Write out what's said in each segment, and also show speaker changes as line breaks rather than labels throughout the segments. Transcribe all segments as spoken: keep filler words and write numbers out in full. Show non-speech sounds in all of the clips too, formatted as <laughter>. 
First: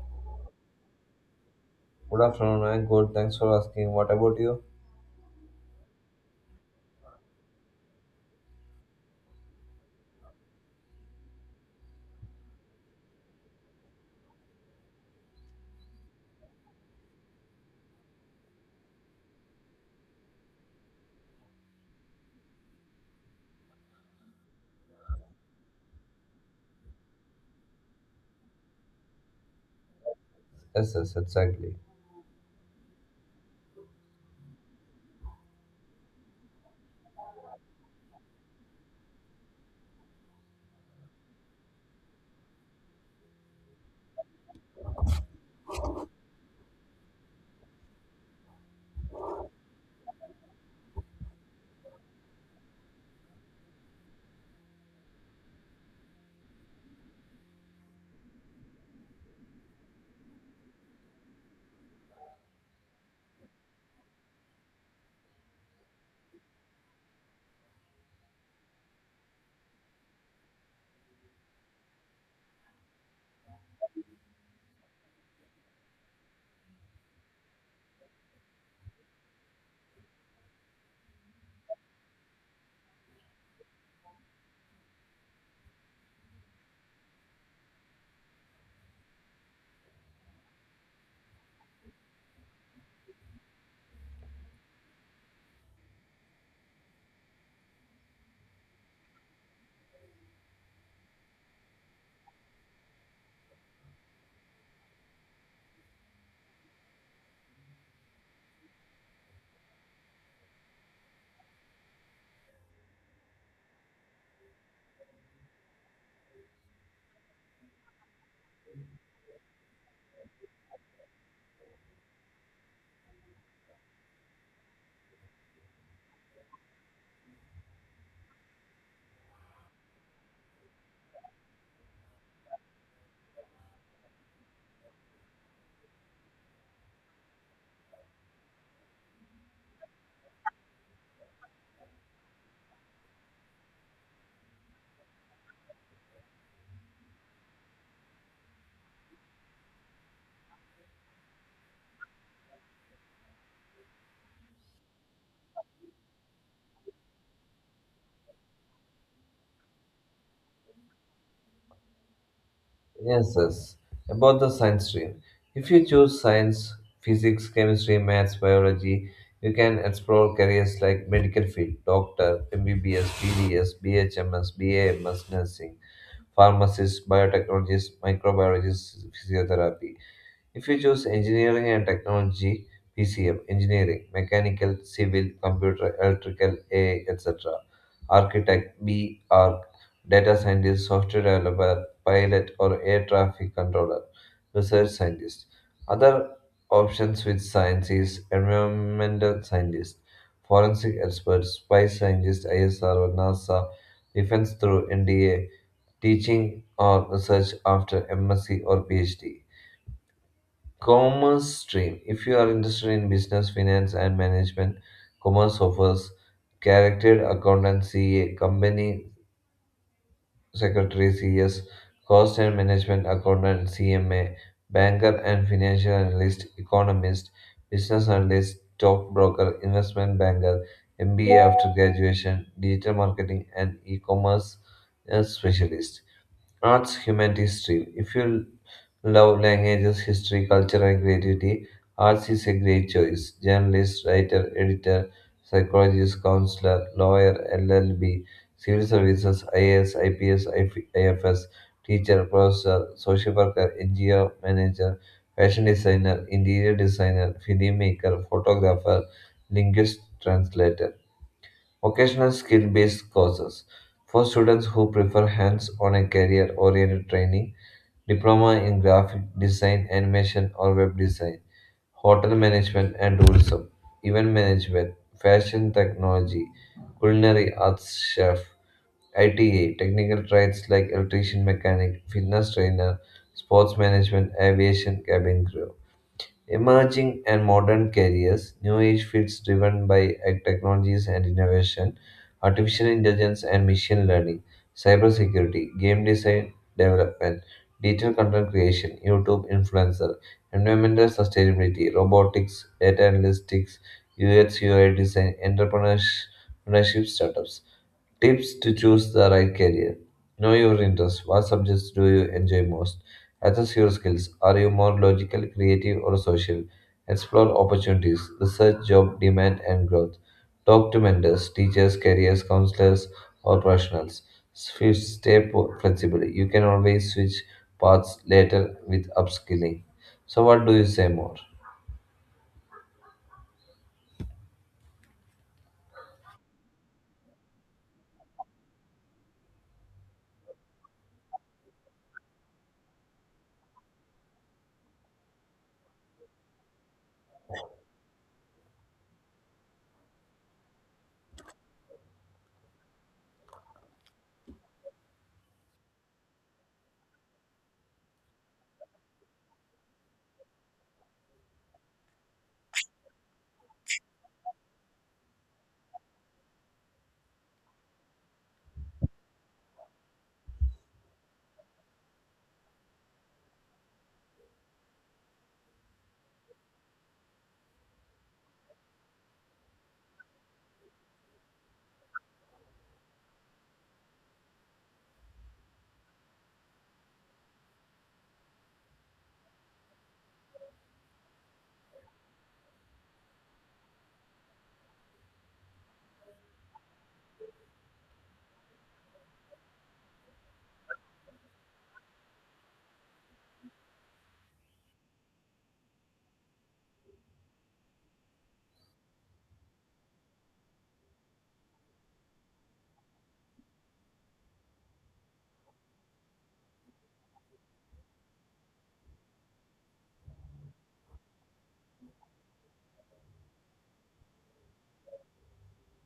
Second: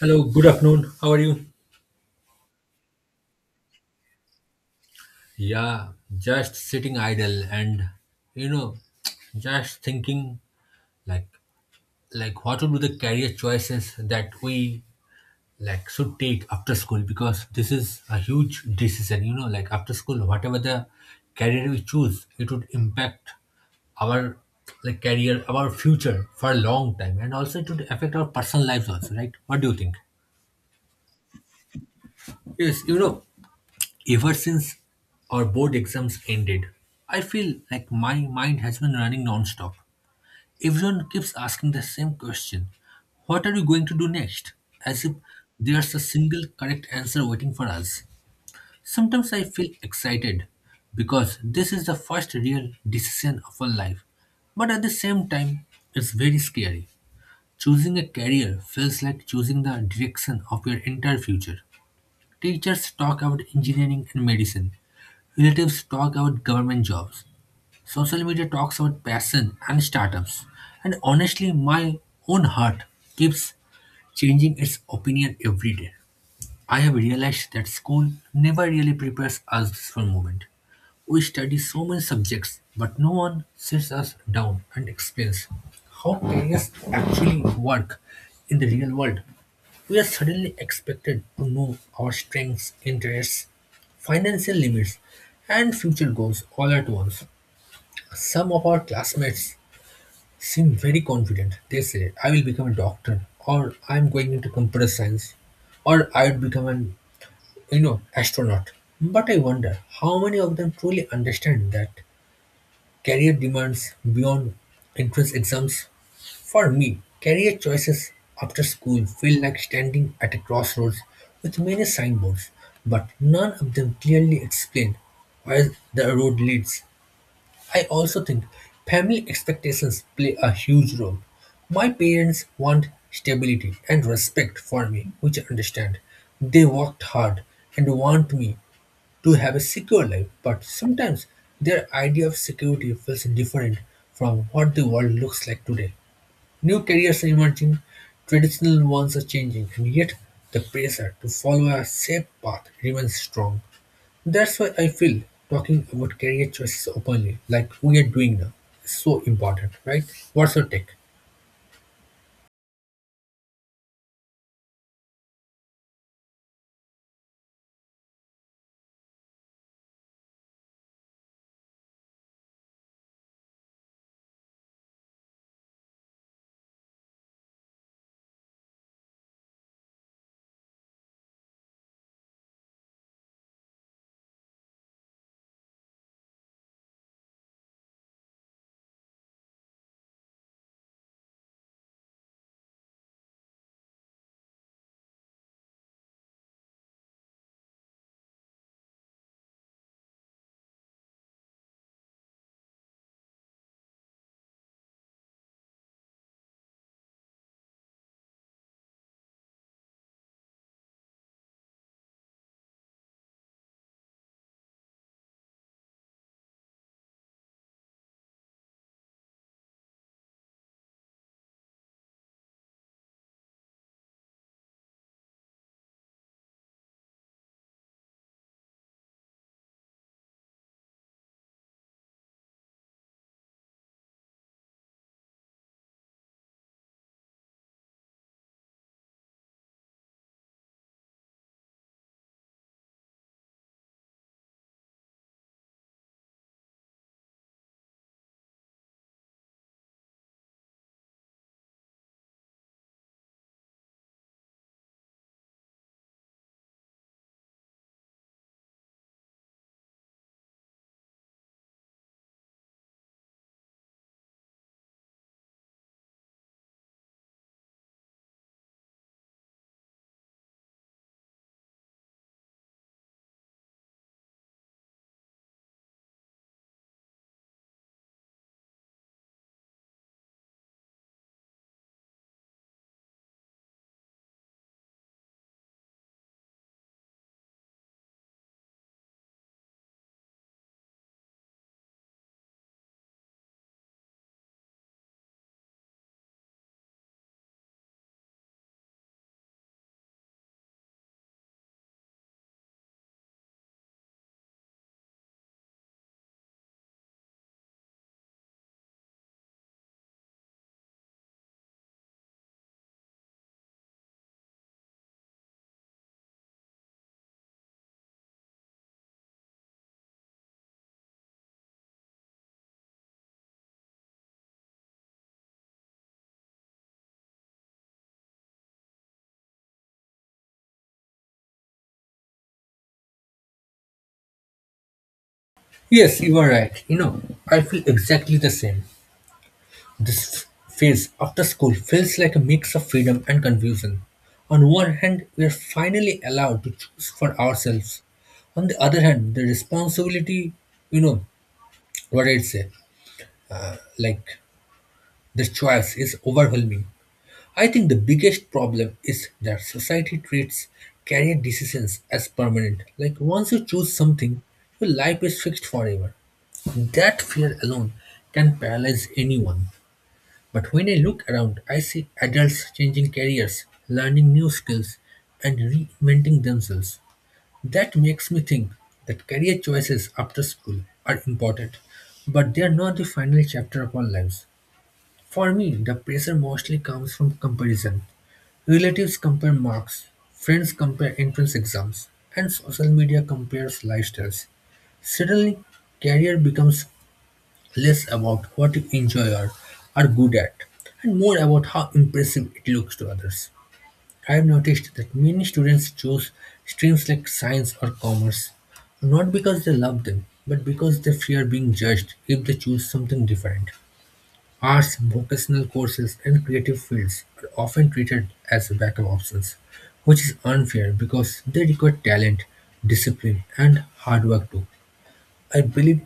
Hello, good afternoon. How are you?
Good afternoon, I'm good. Thanks for asking. What about you?
Yeah, just sitting idle and you know, <tsk> just thinking like like what would be the career choices that we like should take after school because this is a huge decision, you know, like after school, whatever the career we choose, it would impact our like career, our future for a long time and also it would affect our personal lives also, right? What do you think?
Yes, yes, exactly.
Yes, you know, ever since our board exams ended, I feel like my mind has been running nonstop. Everyone keeps asking the same question: what are you going to do next? As if there's a single correct answer waiting for us. Sometimes I feel excited because this is the first real decision of our life. But at the same time, it's very scary. Choosing a career feels like choosing the direction of your entire future. Teachers talk about engineering and medicine, relatives talk about government jobs. Social media talks about passion and startups. And honestly, my own heart keeps changing its opinion every day. I have realized that school never really prepares us for movement. We study so many subjects, but no one sits us down and explains how careers actually work in the real world. We are suddenly expected to know our strengths, interests, financial limits, and future goals all at once. Some of our classmates seem very confident. They say, I will become a doctor, or I'm going into computer science, or I would become an you know astronaut. But I wonder how many of them truly understand that career demands beyond entrance exams. For me, career choices after school feel like standing at a crossroads with many signboards, but none of them clearly explain where the road leads. I also think family expectations play a huge role. My parents want stability and respect for me, which I understand. They worked hard and want me to have a secure life, but sometimes their idea of security feels different from what the world looks like today. New careers are emerging, traditional ones are changing, and yet the pressure to follow a safe path remains strong. That's why I feel talking about career choices openly, like we are doing now, is so important, right? What's your take?
Yes, yes. About the science stream. If you choose science, physics, chemistry, maths, biology, you can explore careers like medical field, doctor, M B B S, B D S, B H M S, B A M S, nursing, pharmacist, biotechnologist, microbiologist, physiotherapy. If you choose engineering and technology, P C M, engineering, mechanical, civil, computer, electrical, A, et cetera, architect, B, arc, data scientist, software developer, pilot, or air traffic controller, research scientist. Other options with science is environmental scientist, forensic expert, spy scientist, I S R, NASA, defense through N D A, teaching or research after M S c or P H D. Commerce stream. If you are interested in business, finance, and management, commerce offers chartered accountancy, C A, company secretary, C S, cost and management accountant, C M A, banker and financial analyst, economist, business analyst, stockbroker, investment banker, M B A after graduation, digital marketing, and e commerce specialist. Arts humanities stream. If you love languages, history, culture, and creativity, arts is a great choice. Journalist, writer, editor, psychologist, counselor, lawyer, L L B, civil services, I A S, I P S, I F S, teacher, professor, social worker, N G O manager, fashion designer, interior designer, filmmaker, photographer, linguist, translator. Occasional skill based courses. For students who prefer hands on a career oriented training, diploma in graphic design, animation, or web design, hotel management and tourism, event management, fashion technology, culinary arts chef, I T A, technical trades like electrician, mechanic, fitness trainer, sports management, aviation, cabin crew. Emerging and modern careers, new age fields driven by ag technologies and innovation, artificial intelligence and machine learning, cybersecurity, game design development, digital content creation, YouTube influencer, environmental sustainability, robotics, data analytics, U X U I design, entrepreneurship startups. Tips to choose the right career. Know your interests. What subjects do you enjoy most? Assess your skills. Are you more logical, creative, or social? Explore opportunities. Research job demand and growth. Talk to mentors, teachers, careers counselors, or professionals. Fifth, stay po- flexible. You can always switch paths later with upskilling. So, what do you say more?
Yes, you are right. You know, I feel exactly the same. This phase after school feels like a mix of freedom and confusion. On one hand, we are finally allowed to choose for ourselves. On the other hand, the responsibility, you know, what I'd say, like the choice is overwhelming. I think the biggest problem is that society treats career decisions as permanent. Like once you choose something, your life is fixed forever. That fear alone can paralyze anyone. But when I look around, I see adults changing careers, learning new skills, and reinventing themselves. That makes me think that career choices after school are important, but they are not the final chapter of our lives. For me, the pressure mostly comes from comparison. Relatives compare marks, friends compare entrance exams, and social media compares lifestyles. Suddenly, career becomes less about what you enjoy or are good at, and more about how impressive it looks to others. I have noticed that many students choose streams like science or commerce, not because they love them, but because they fear being judged if they choose something different. Arts, vocational courses, and creative fields are often treated as backup options, which is unfair because they require talent, discipline, and hard work too. I believe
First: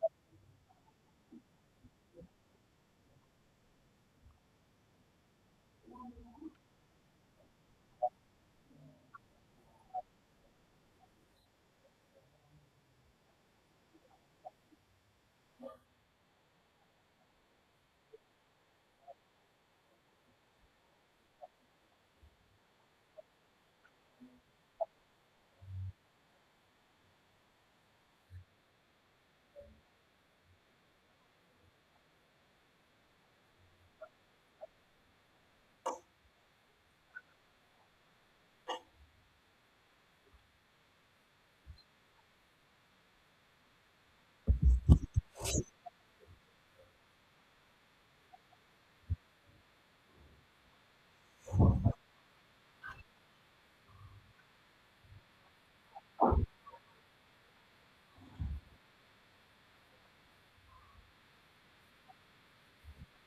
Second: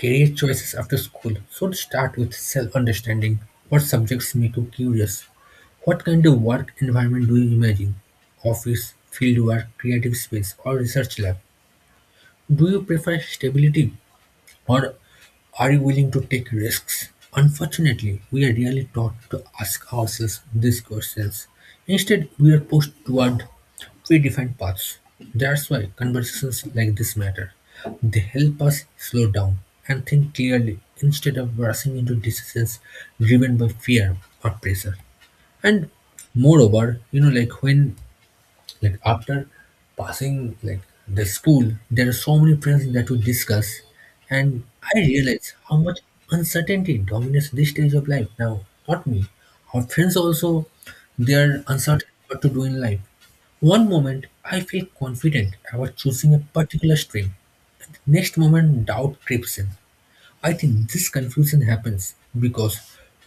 career choices after school should start with self understanding. What subjects make you curious? What kind of work environment do you imagine? Office, field work, creative space, or research lab? Do you prefer stability or are you willing to take risks? Unfortunately, we are rarely taught to ask ourselves these questions. Instead, we are pushed toward predefined paths. That's why conversations like this matter. They help us slow down and think clearly instead of rushing into decisions driven by fear or pressure. And moreover, you know, like when like after passing like the school, there are so many friends that we discuss, and I realize how much uncertainty dominates this stage of life now. Not me. Our friends also, they are uncertain what to do in life. One moment I feel confident about choosing a particular stream. Next moment doubt creeps in. I think this confusion happens because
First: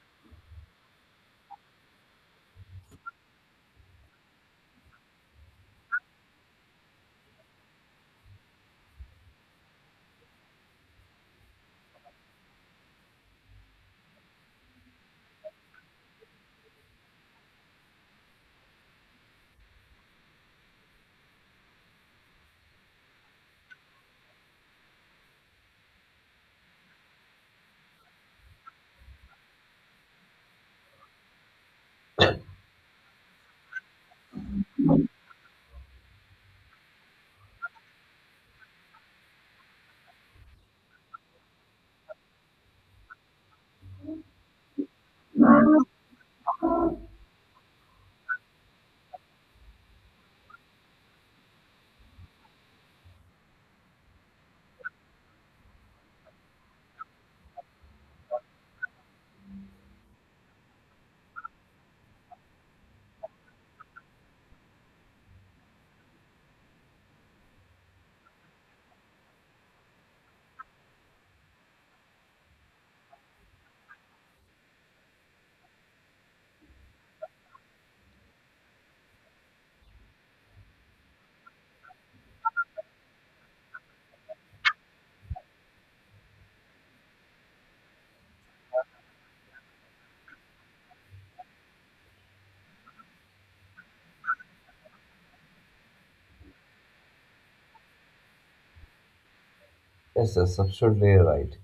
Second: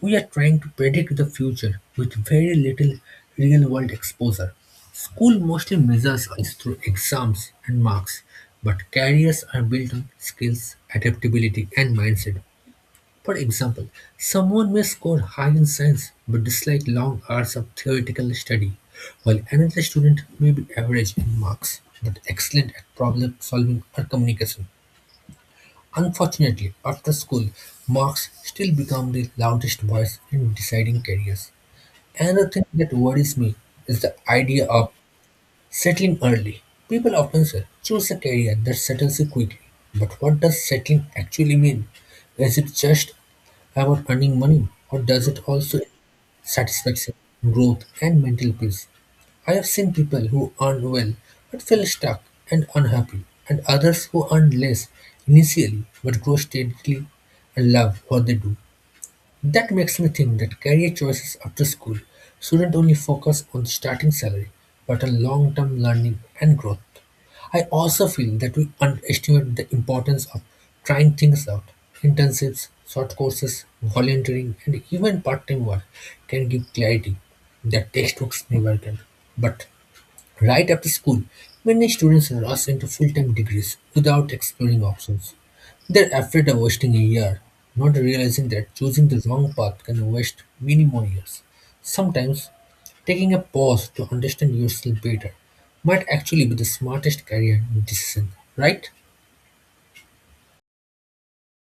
we are trying to predict the future with very little real world exposure. School mostly measures us through exams and marks, but careers are built on skills, adaptability, and mindset. For example, someone may score high in science but dislike long hours of theoretical study, while another student may be average in marks but excellent at problem solving or communication. Unfortunately, after school, marks still become the loudest voice in deciding careers. Another thing that worries me is the idea of settling early. People often say, choose a career that settles you quickly. But what does settling actually mean? Is it just about earning money, or does it also satisfaction, growth, and mental peace? I have seen people who earned well but feel stuck and unhappy, and others who earned less initially but grow steadily and love what they do. That makes me think that career choices after school shouldn't only focus on starting salary but on long term learning and growth. I also feel that we underestimate the importance of trying things out. Internships, short courses, volunteering, and even part time work can give clarity that textbooks never can. But right after school, many students rush into full-time degrees without exploring options. They're afraid of wasting a year, not realizing that choosing the wrong path can waste many more years. Sometimes, taking a pause to understand yourself better might actually be the smartest career decision, right?
Yes, that's absolutely right.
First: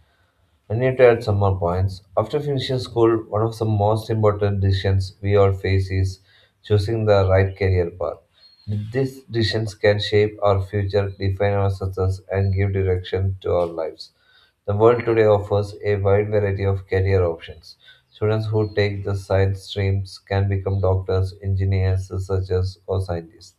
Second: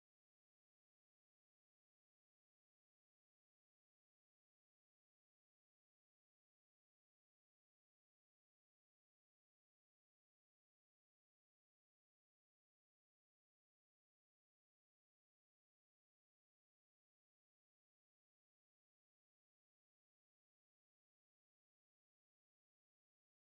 I need to add some more points. After finishing school, one of the most important decisions we all face is choosing the right career path. These decisions can shape our future, define our success, and give direction to our lives. The world today offers a wide variety of career options. Students who take the science streams can become doctors, engineers, researchers, or scientists.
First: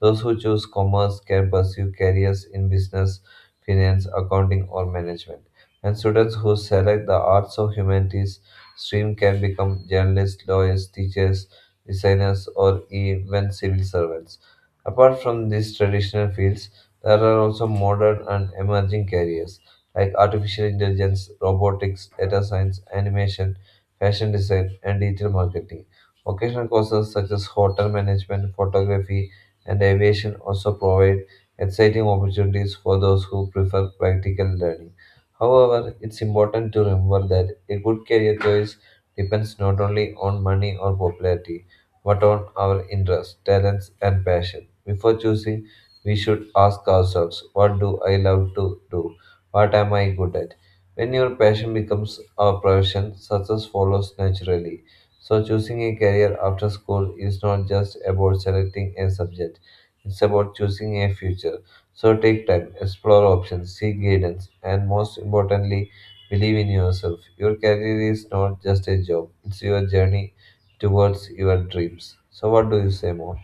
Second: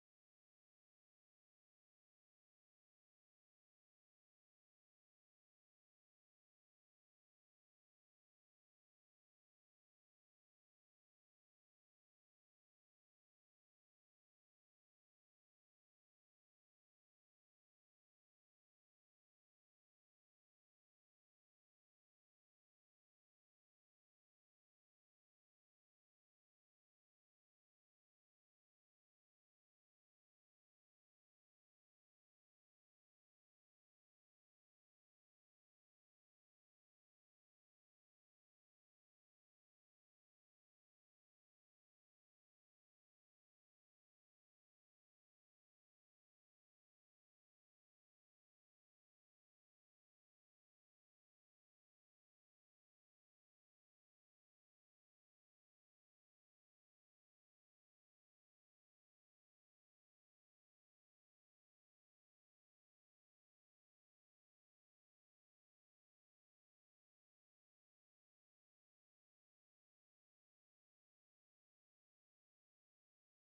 Those who choose commerce can pursue careers in business, finance, accounting, or management. And students who select the arts or humanities stream can become journalists, lawyers, teachers, designers, or even civil servants. Apart from these traditional fields, there are also modern and emerging careers like artificial intelligence, robotics, data science, animation, fashion design, and digital marketing. Vocational courses such as hotel management, photography, and aviation also provide exciting opportunities for those who prefer practical learning. However, it's important to remember that a good career choice depends not only on money or popularity, but on our interests, talents, and passion. Before choosing, we should ask ourselves, what do I love to do? What am I good at? When your passion becomes a profession, success follows naturally. So, choosing a career after school is not just about selecting a subject, it's about choosing a future. So take time, explore options, seek guidance, and most importantly, believe in yourself. Your career is not just a job, it's your journey towards your dreams. So, what do you say more?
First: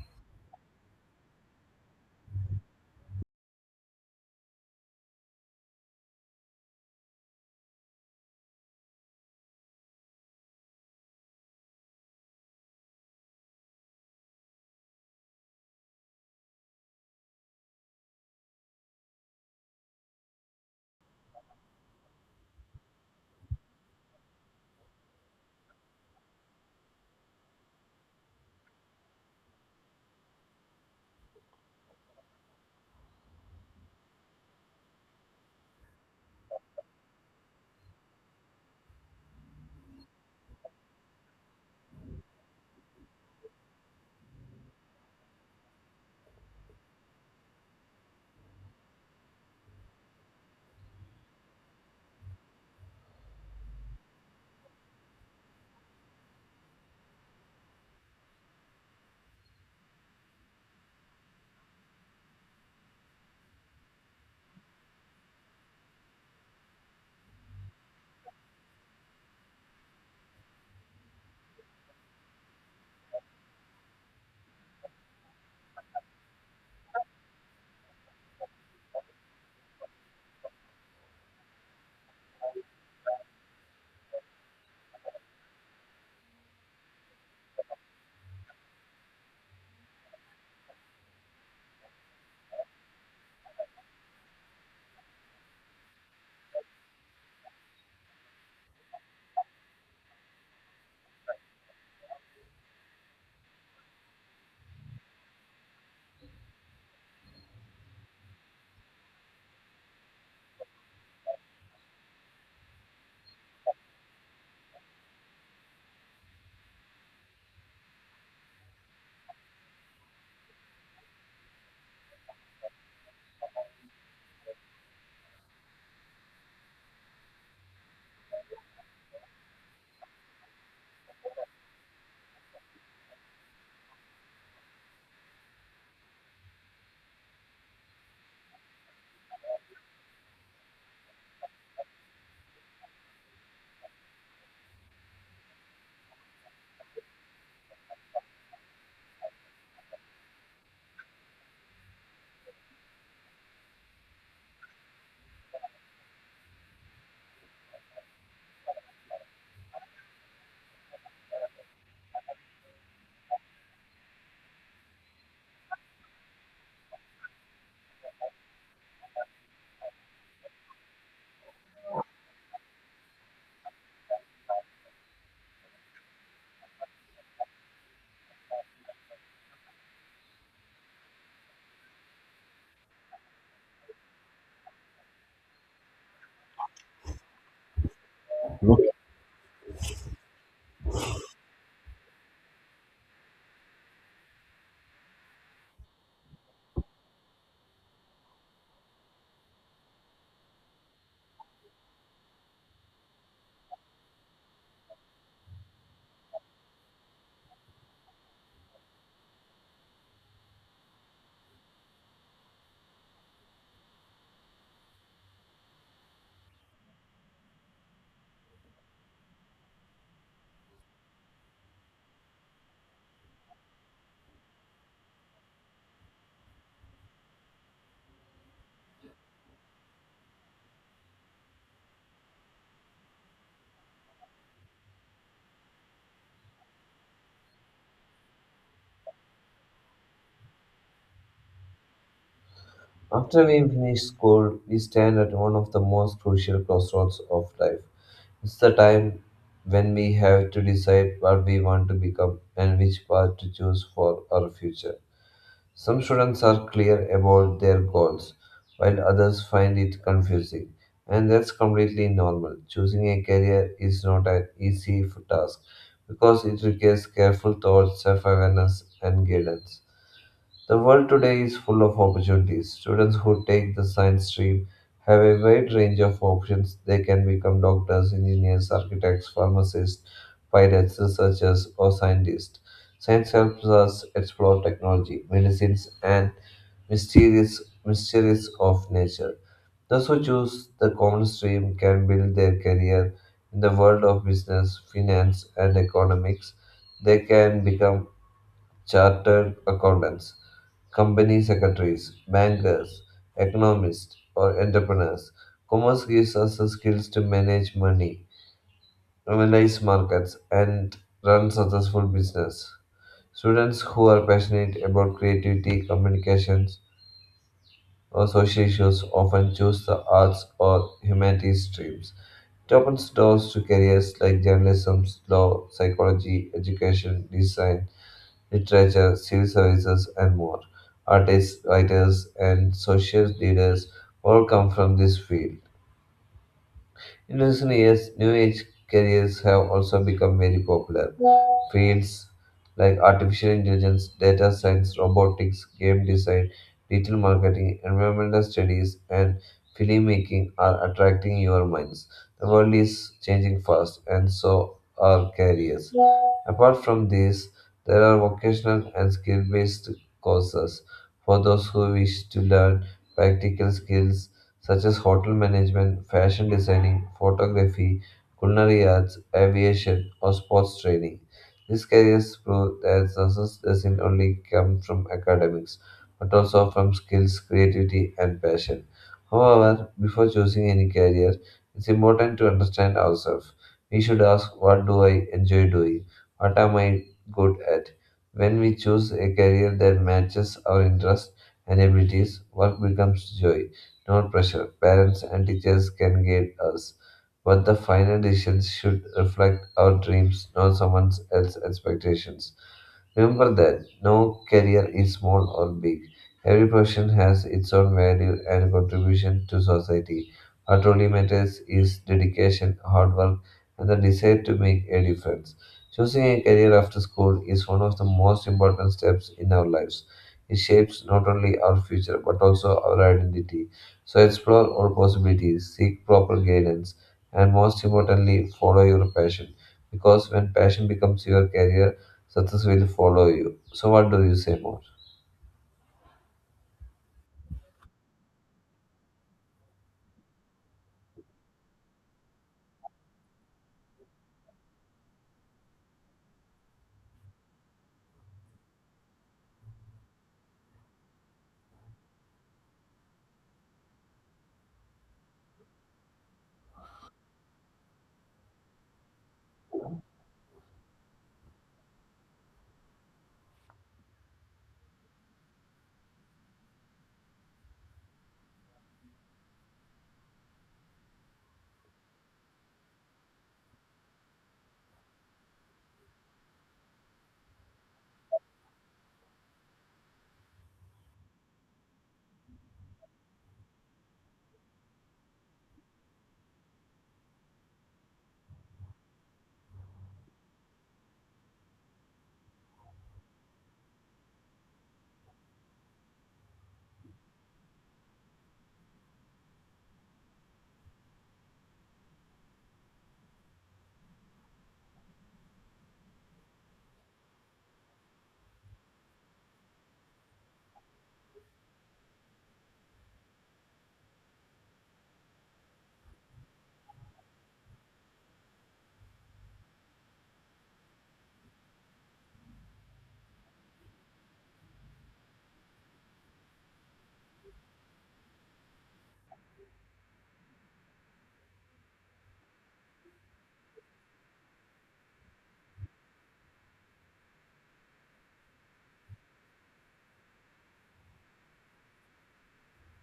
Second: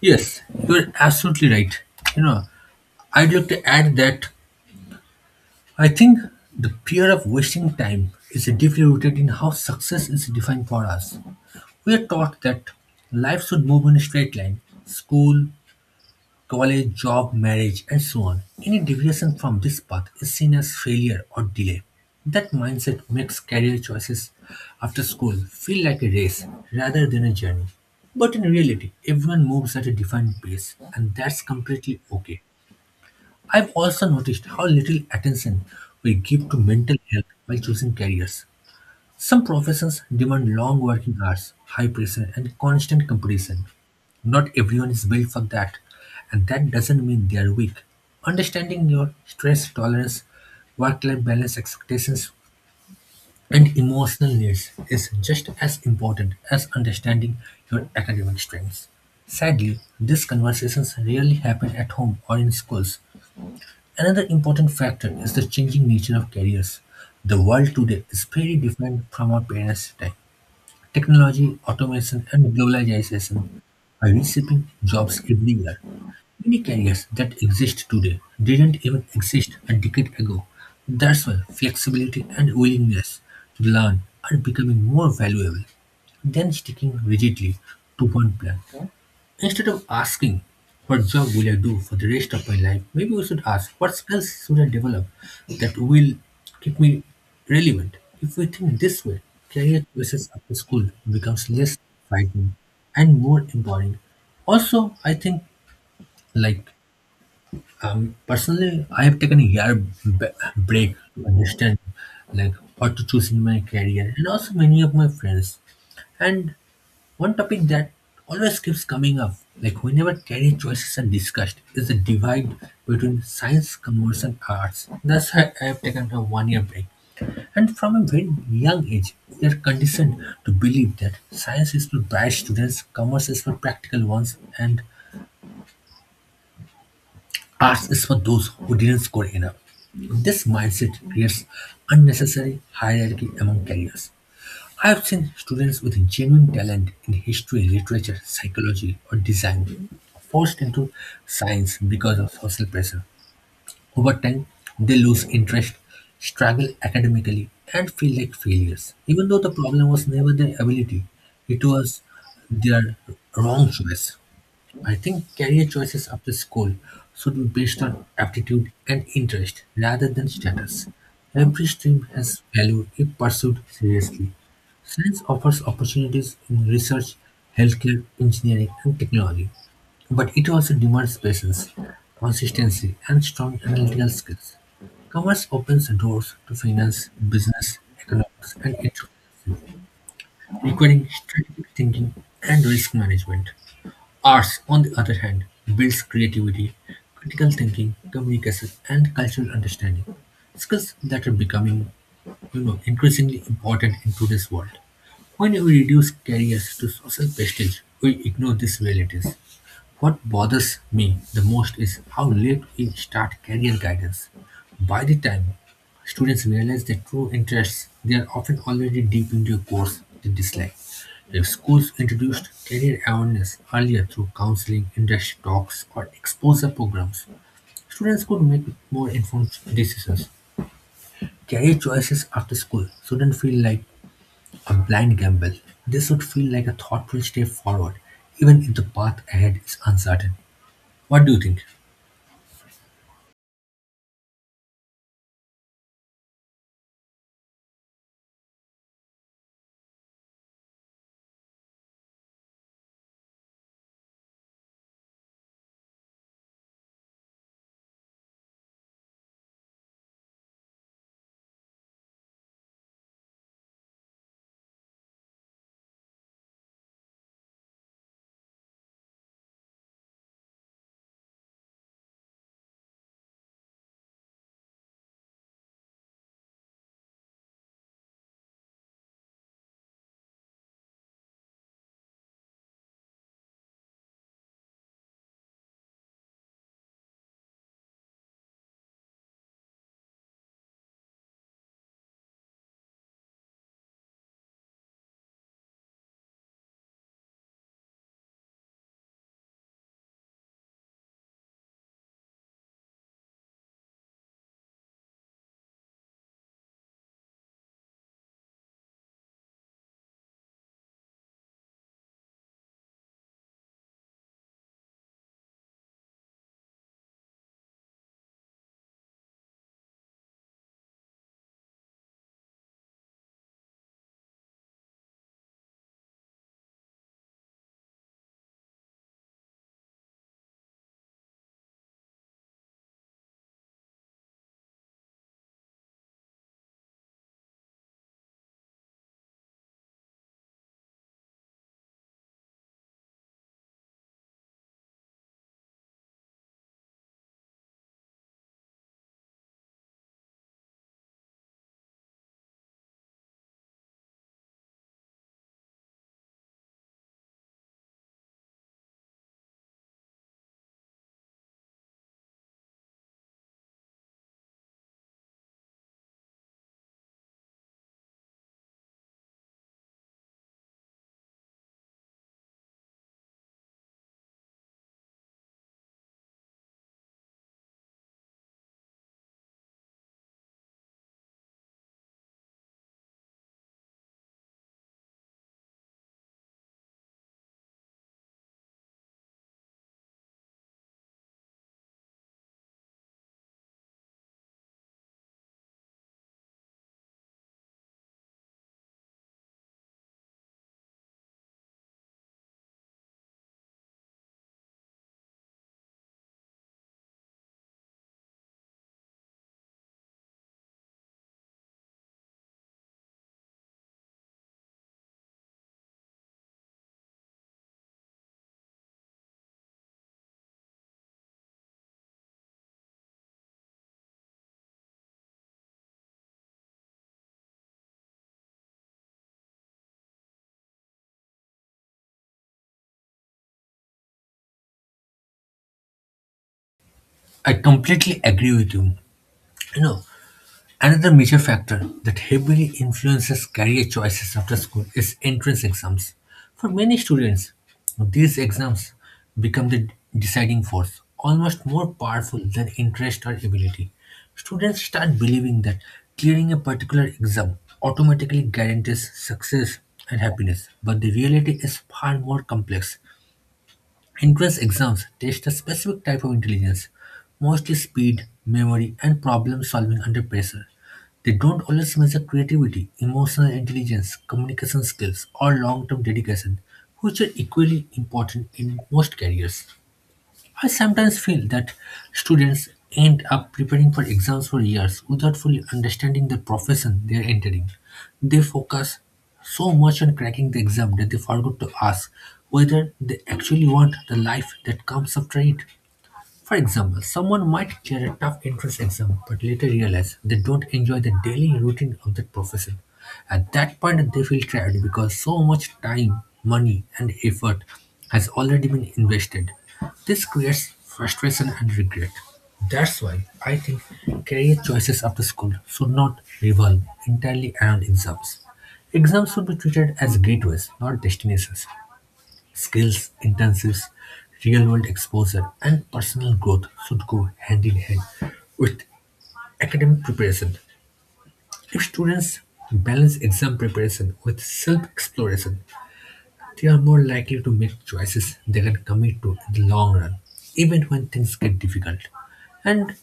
Yes, you're absolutely right. You know, I'd like to add that I think the fear of wasting time is deeply rooted in how success is defined for us. We are taught that life should move in a straight line: school, college, job, marriage, and so on. Any deviation from this path is seen as failure or delay. That mindset makes career choices after school feel like a race rather than a journey. But in reality, everyone moves at a defined pace, and that's completely okay. I've also noticed how little attention we give to mental health while choosing careers. Some professions demand long working hours, high pressure, and constant competition. Not everyone is built for that, and that doesn't mean they are weak. Understanding your stress tolerance, work life balance expectations, and emotional needs is just as important as understanding your academic strengths. Sadly, these conversations rarely happen at home or in schools. Another important factor is the changing nature of careers. The world today is very different from our parents' time. Technology, automation, and globalization are reshaping jobs everywhere. Many careers that exist today didn't even exist a decade ago. That's why flexibility and willingness to learn are becoming more valuable than sticking rigidly to one plan. Instead of asking, what job will I do for the rest of my life, maybe we should ask, what skills should I develop that will keep me relevant? If we think this way, career choices after school becomes less frightening and more empowering. Also, I think, like, um, personally, I have taken a year b- break to understand, like, what to choose in my career, and also many of my friends. And one topic that always keeps coming up, like whenever career choices are discussed, is the divide between science, commerce, and arts. That's why I have taken a one year break. And from a very young age, we are conditioned to believe that science is for bright students, commerce is for practical ones, and arts is for those who didn't score enough. This mindset creates unnecessary hierarchy among careers. I have seen students with genuine talent in history, literature, psychology, or design forced into science because of social pressure. Over time, they lose interest, struggle academically, and feel like failures. Even though the problem was never their ability, it was their wrong choice. I think career choices after school should be based on aptitude and interest rather than status. Every stream has value if pursued seriously. Science offers opportunities in research, healthcare, engineering, and technology, but it also demands patience, consistency, and strong analytical skills. Commerce opens doors to finance, business, economics, and entrepreneurship, requiring strategic thinking and risk management. Arts, on the other hand, builds creativity, critical thinking, communication, and cultural understanding, skills that are becoming, you know, increasingly important in today's world. When we reduce careers to social prestige, we ignore these realities. What bothers me the most is how late we start career guidance. By the time students realize their true interests, they are often already deep into a course they dislike. If schools introduced career awareness earlier through counseling, industry talks, or exposure programs, students could make more informed decisions. Career choices after school shouldn't feel like a blind gamble. They should feel like a thoughtful step forward, even if the path ahead is uncertain. What do you think?
After we finish school, we stand at one of the most crucial crossroads of life. It's the time when we have to decide what we want to become and which path to choose for our future. Some students are clear about their goals, while others find it confusing, and that's completely normal. Choosing a career is not an easy task because it requires careful thought, self awareness, and guidance. The world today is full of opportunities. Students who take the science stream have a wide range of options. They can become doctors, engineers, architects, pharmacists, pilots, researchers, or scientists. Science helps us explore technology, medicines, and mysterious mysteries of nature. Those who choose the common stream can build their career in the world of business, finance, and economics. They can become chartered accountants, company secretaries, bankers, economists, or entrepreneurs. Commerce gives us the skills to manage money, analyze markets, and run successful business. Students who are passionate about creativity, communications, or social issues often choose the arts or humanities streams. It opens doors to careers like journalism, law, psychology, education, design, literature, civil services, and more. Artists, writers, and social leaders all come from this field. In recent years, new age careers have also become very popular. Fields like artificial intelligence, data science, robotics, game design, digital marketing, environmental studies, and filmmaking are attracting your minds. The world is changing fast, and so are careers. Apart from these, there are vocational and skill based courses for those who wish to learn practical skills such as hotel management, fashion designing, photography, culinary arts, aviation, or sports training. These careers prove that success doesn't only come from academics, but also from skills, creativity, and passion. However, before choosing any career, it's important to understand ourselves. We should ask, what do I enjoy doing? What am I good at? When we choose a career that matches our interests and abilities, work becomes joy not pressure. Parents and teachers can guide us, but the final decisions should reflect our dreams, not someone else's expectations. Remember that no career is small or big. Every profession has its own value and contribution to society. What truly matters is dedication, hard work, and the desire to make a difference. Choosing a career after school is one of the most important steps in our lives. It shapes not only our future but also our identity. So explore all possibilities, seek proper guidance, and most importantly, follow your passion. Because when passion becomes your career, success will follow you. So what do you say more?
I completely agree with you. You know, another major factor that heavily influences career choices after school is entrance exams. For many students, these exams become the deciding force, almost more powerful than interest or ability. Students start believing that clearing a particular exam automatically guarantees success and happiness, but the reality is far more complex. Entrance exams test a specific type of intelligence, mostly speed, memory, and problem solving under pressure. They don't always measure creativity, emotional intelligence, communication skills, or long term dedication, which are equally important in most careers. I sometimes feel that students end up preparing for exams for years without fully understanding the profession they are entering. They focus so much on cracking the exam that they forgot to ask whether they actually want the life that comes after it. For example, someone might clear a tough entrance exam but later realize they don't enjoy the daily routine of that profession. At that point, they feel tired because so much time, money, and effort has already been invested. This creates frustration and regret. That's why I think career choices after school should not revolve entirely around exams. Exams should be treated as gateways, not destinations. Skills intensives, real world exposure, and personal growth should go hand in hand with academic preparation. If students balance exam preparation with self exploration, they are more likely to make choices they can commit to in the long run, even when things get difficult. And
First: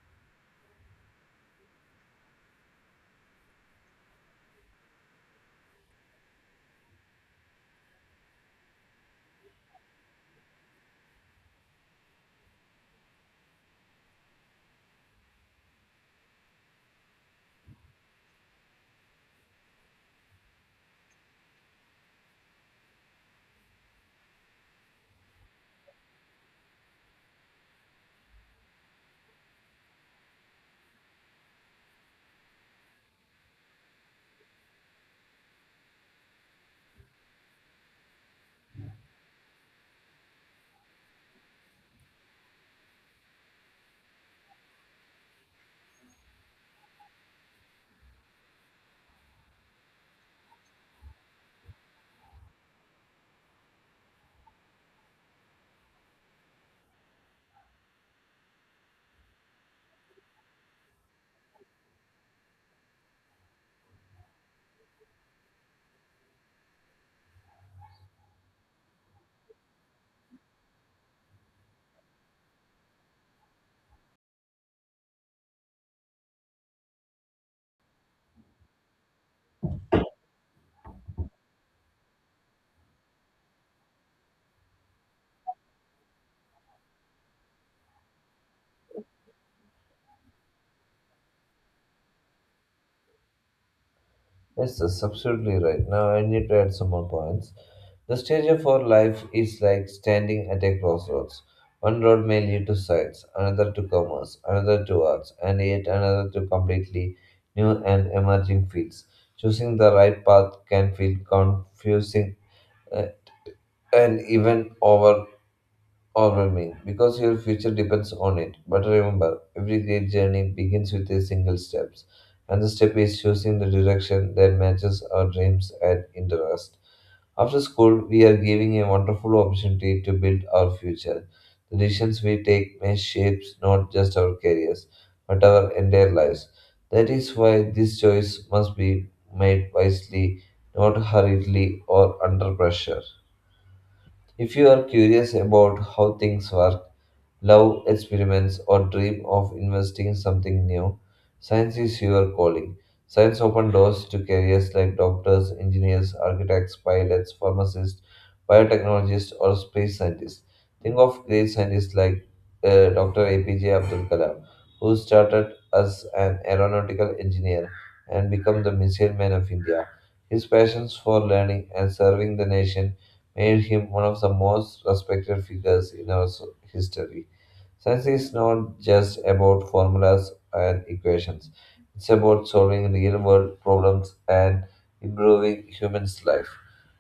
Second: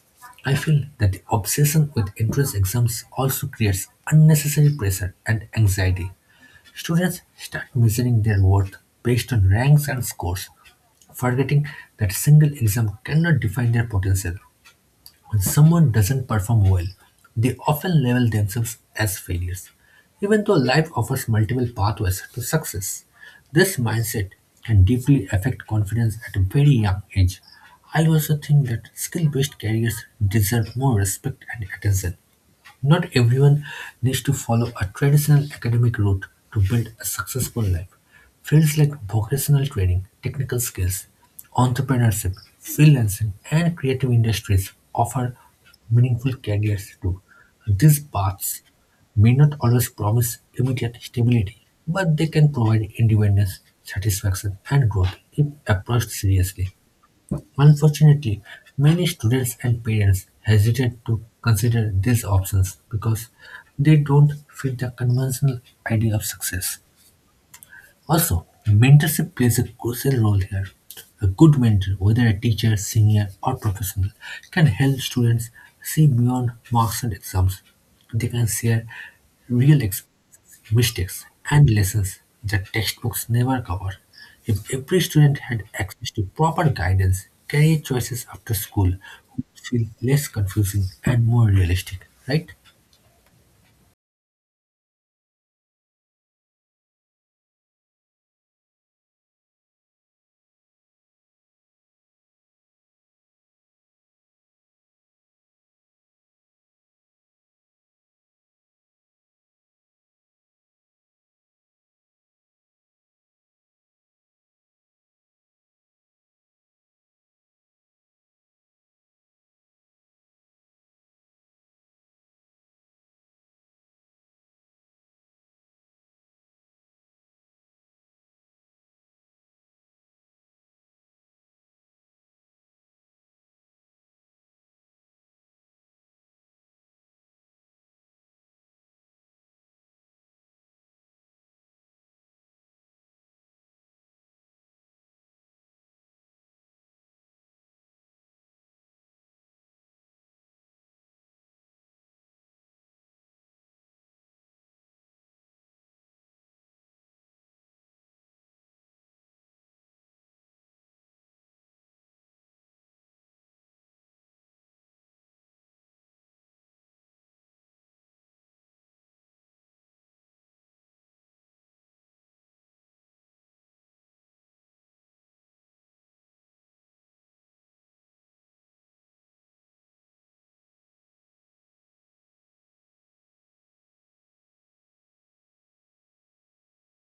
I feel that the obsession with entrance exams also creates unnecessary pressure and anxiety. Students start measuring their worth based on ranks and scores, forgetting that a single exam cannot define their potential. When someone doesn't perform well, they often label themselves as failures, even though life offers multiple pathways to success. This mindset can deeply affect confidence at a very young age. I also think that skill based careers deserve more respect and attention. Not everyone needs to follow a traditional academic route to build a successful life. Fields like vocational training, technical skills, entrepreneurship, freelancing, and creative industries offer meaningful careers too. These paths may not always promise immediate stability, but they can provide independence, satisfaction, and growth if approached seriously. Unfortunately, many students and parents hesitate to consider these options because they don't fit the conventional idea of success. Also, mentorship plays a crucial role here. A good mentor, whether a teacher, senior, or professional, can help students see beyond marks and exams. They can share real experiences, mistakes, and lessons that textbooks never cover. If every student had access to proper guidance, career choices after school would feel less confusing and more realistic, right?
Yes, that's absolutely right. Now I need to add some more points. The stage of our life is like standing at a crossroads. One road may lead to science, another to commerce, another to arts, and yet another to completely new and emerging fields. Choosing the right path can feel confusing uh, and even over overwhelming because your future depends on it. But remember, every great journey begins with a single step, and the step is choosing the direction that matches our dreams and interests. After school, we are giving a wonderful opportunity to build our future. The decisions we take may shape not just our careers, but our entire lives. That is why this choice must be made wisely, not hurriedly or under pressure. If you are curious about how things work, love experiments, or dream of investing in something new, science is your calling. Science opens doors to careers like doctors, engineers, architects, pilots, pharmacists, biotechnologists, or space scientists. Think of great scientists like uh, Doctor A P J Abdul Kalam, who started as an aeronautical engineer and became the missile man of India. His passions for learning and serving the nation made him one of the most respected figures in our so- history. Science is not just about formulas and equations, it's about solving real world problems and improving humans' life.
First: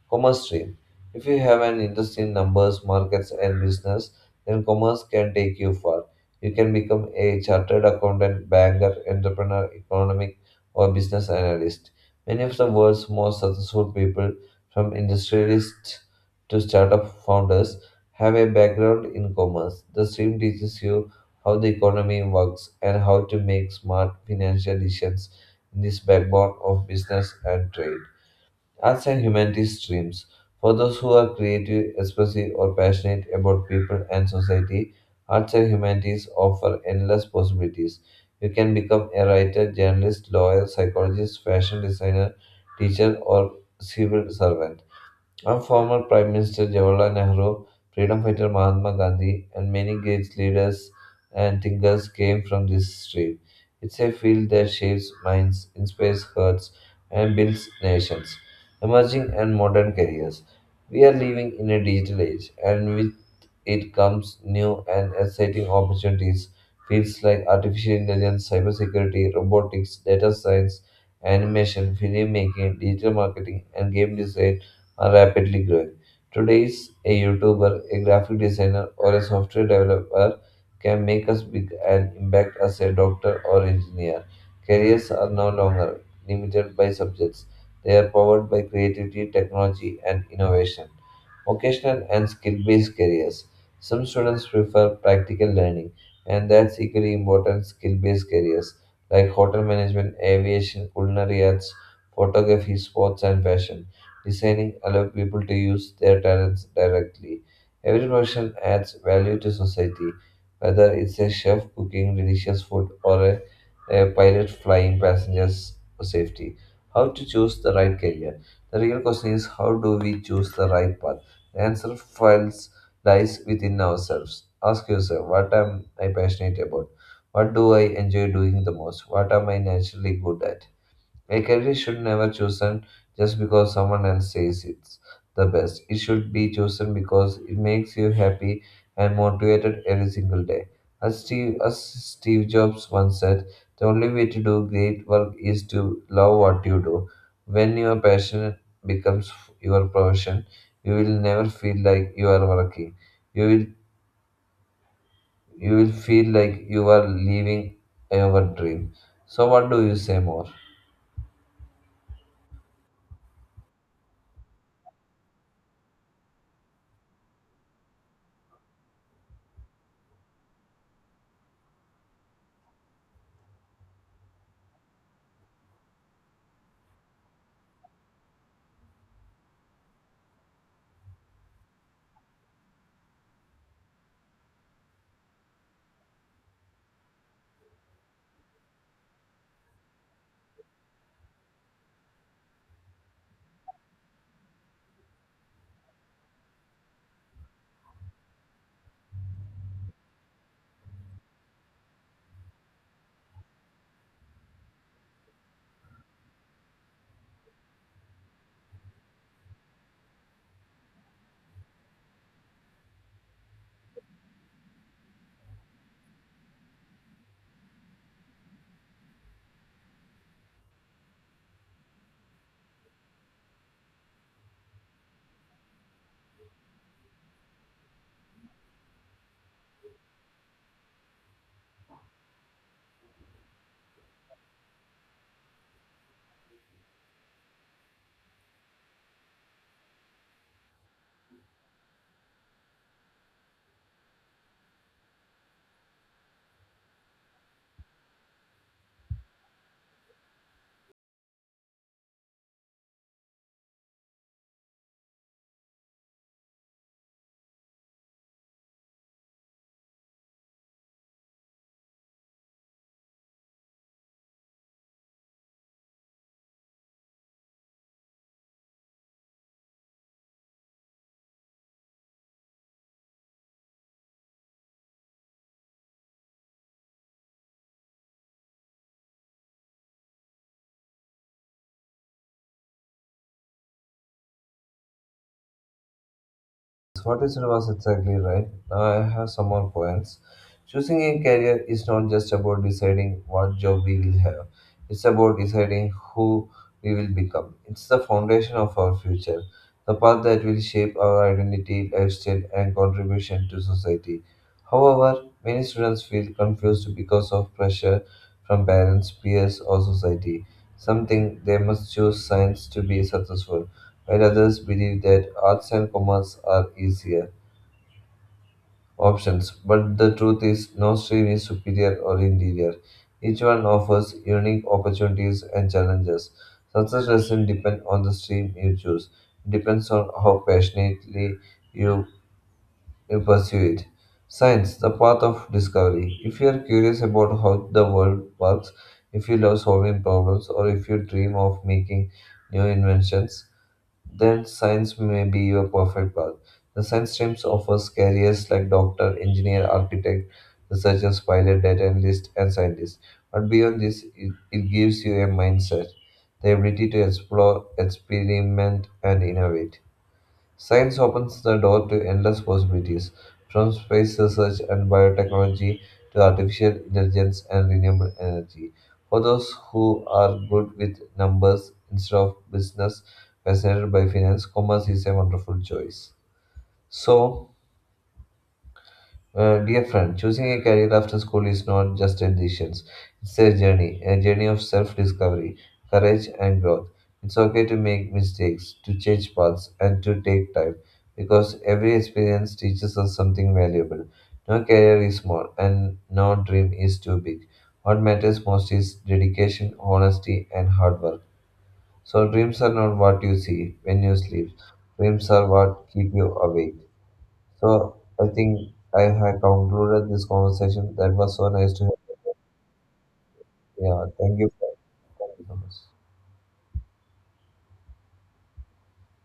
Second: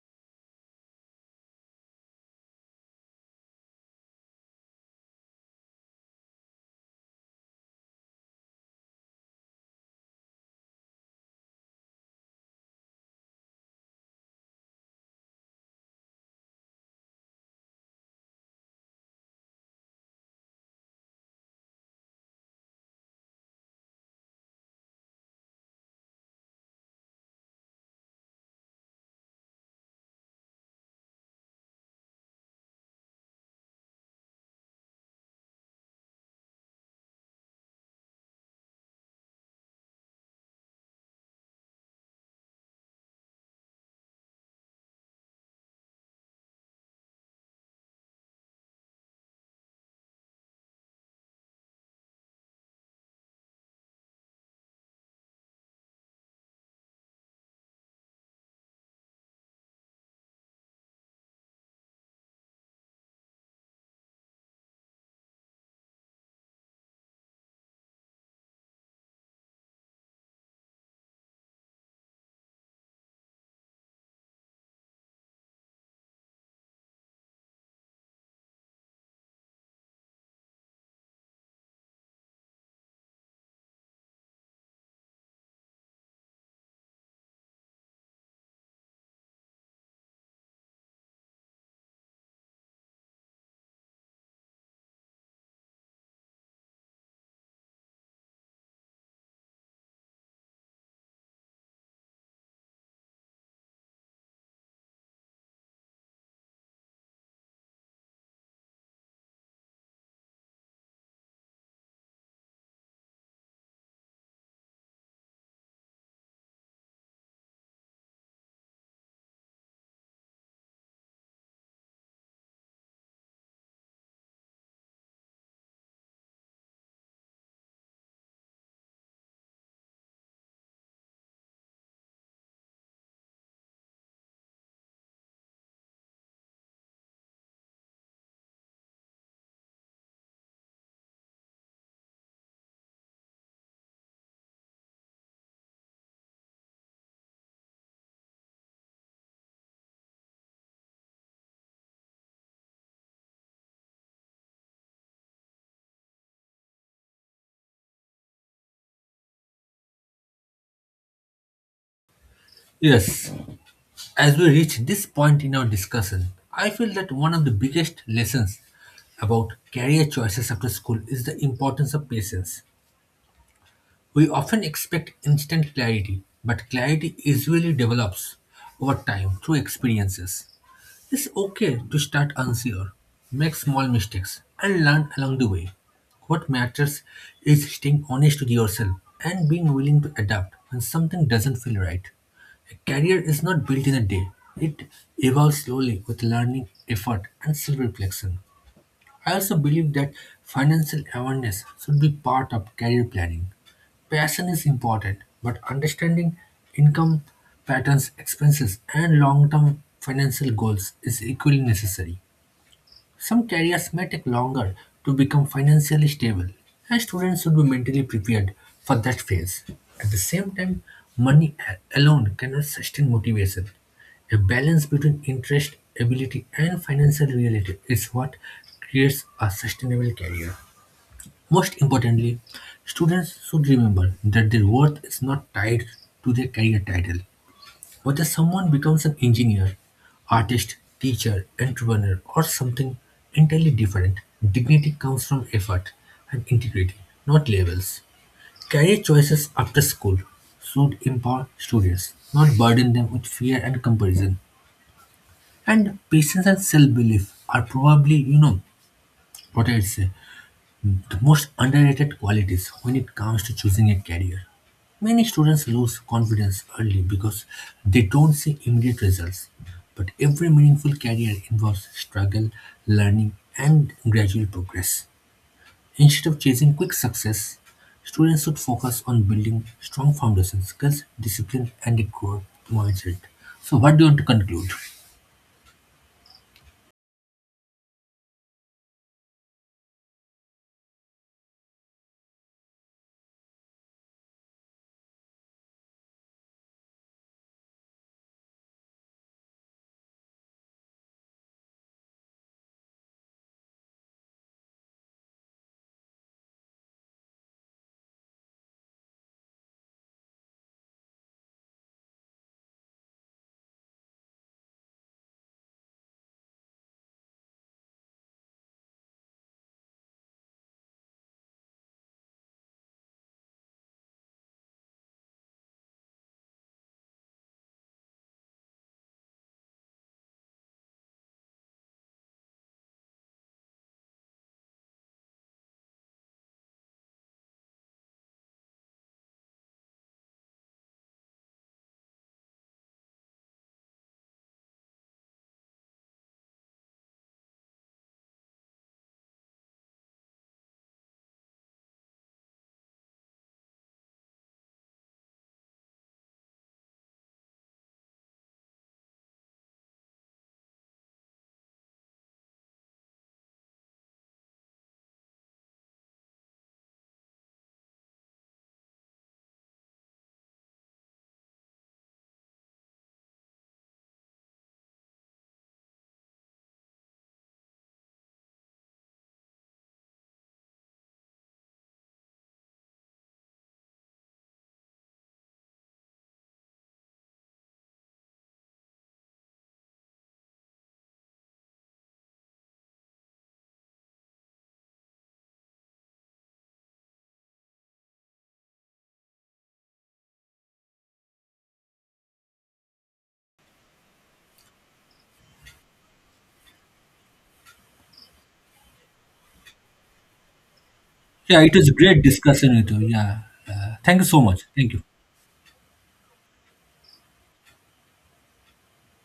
Commerce stream. If you have an interest in numbers, markets, and business, then commerce can take you far. You can become a chartered accountant, banker, entrepreneur, economic, or business analyst. Many of the world's most successful people, from industrialists to startup founders, have a background in commerce. The stream teaches you how the economy works and how to make smart financial decisions in this backbone of business and trade. Arts and humanities streams. For those who are creative, expressive, or passionate about people and society, arts and humanities offer endless possibilities. You can become a writer, journalist, lawyer, psychologist, fashion designer, teacher, or civil servant. Our former Prime Minister Jawaharlal Nehru, freedom fighter Mahatma Gandhi, and many great leaders and thinkers came from this stream. It's a field that shapes minds, inspires hearts, and builds nations. Emerging and modern careers. We are living in a digital age, and with it comes new and exciting opportunities. Fields like artificial intelligence, cybersecurity, robotics, data science, animation, filmmaking, digital marketing, and game design are rapidly growing. Today's a YouTuber, a graphic designer, or a software developer can make us big and impact as a doctor or engineer. Careers are no longer limited by subjects. They are powered by creativity, technology, and innovation. Vocational and skill based careers. Some students prefer practical learning, and that's equally important. Skill based careers like hotel management, aviation, culinary arts, photography, sports, and fashion designing allows people to use their talents directly. Every profession adds value to society, whether it's a chef cooking delicious food or a, a pilot flying passengers for safety. How to choose the right career? The real question is, how do we choose the right path? The answer files lies within ourselves. Ask yourself, what am I passionate about? What do I enjoy doing the most? What am I naturally good at? A career should never chosen just because someone else says it's the best. It should be chosen because it makes you happy and motivated every single day. As Steve, as Steve Jobs once said, the only way to do great work is to love what you do. When your passion becomes your profession, you will never feel like you are working. You will you will feel like you are living your dream. So what do you say more?
Yes. As we reach this point in our discussion, I feel that one of the biggest lessons about career choices after school is the importance of patience. We often expect instant clarity, but clarity usually develops over time through experiences. It's okay to start unsure, make small mistakes, and learn along the way. What matters is staying honest with yourself and being willing to adapt when something doesn't feel right. A career is not built in a day, it evolves slowly with learning, effort, and self reflection. I also believe that financial awareness should be part of career planning. Passion is important, but understanding income patterns, expenses, and long term financial goals is equally necessary. Some careers may take longer to become financially stable, and students should be mentally prepared for that phase. At the same time, money a- alone cannot sustain motivation. A balance between interest, ability, and financial reality is what creates a sustainable career. Most importantly, students should remember that their worth is not tied to their career title. Whether someone becomes an engineer, artist, teacher, entrepreneur, or something entirely different, dignity comes from effort and integrity, not labels. Career choices after school should empower students, not burden them with fear and comparison. And patience and self-belief are probably, you know, what I'd say, the most underrated qualities when it comes to choosing a career. Many students lose confidence early because they don't see immediate results. But every meaningful career involves struggle, learning, and gradual progress. Instead of chasing quick success, students should focus on building strong foundation skills, discipline, and a growth mindset. So, what do you want to conclude?
What you said was exactly right. Now I have some more points. Choosing a career is not just about deciding what job we will have, it's about deciding who we will become. It's the foundation of our future, the path that will shape our identity, lifestyle, and contribution to society. However, many students feel confused because of pressure from parents, peers, or society. Some think they must choose science to be successful while others believe that arts and commerce are easier options. But the truth is, no stream is superior or inferior. Each one offers unique opportunities and challenges. Success doesn't depend on the stream you choose, it depends on how passionately you, you pursue it. Science, the path of discovery. If you are curious about how the world works, if you love solving problems, or if you dream of making new inventions, then science may be your perfect path. The science streams offers careers like doctor, engineer, architect, researchers, pilot, data analyst, and scientist. But beyond this, it, it gives you a mindset, the ability to explore, experiment, and innovate. Science opens the door to endless possibilities, from space research and biotechnology to artificial intelligence and renewable energy. For those who are good with numbers instead of business, fascinated by finance, commerce is a wonderful choice. So, uh, dear friend, choosing a career after school is not just a decision. It's a journey, a journey of self-discovery, courage, and growth. It's okay to make mistakes, to change paths, and to take time, because every experience teaches us something valuable. No career is small, and no dream is too big. What matters most is dedication, honesty, and hard work. So dreams are not what you see when you sleep. Dreams are what keep you awake. So I think I have concluded this conversation. That was so
Yeah,
nice
it
to
was a
have.
great discussion with you. Yeah, uh,
Yeah,
thank you
thank
so
you.
much. Thank you.
Thank you so much.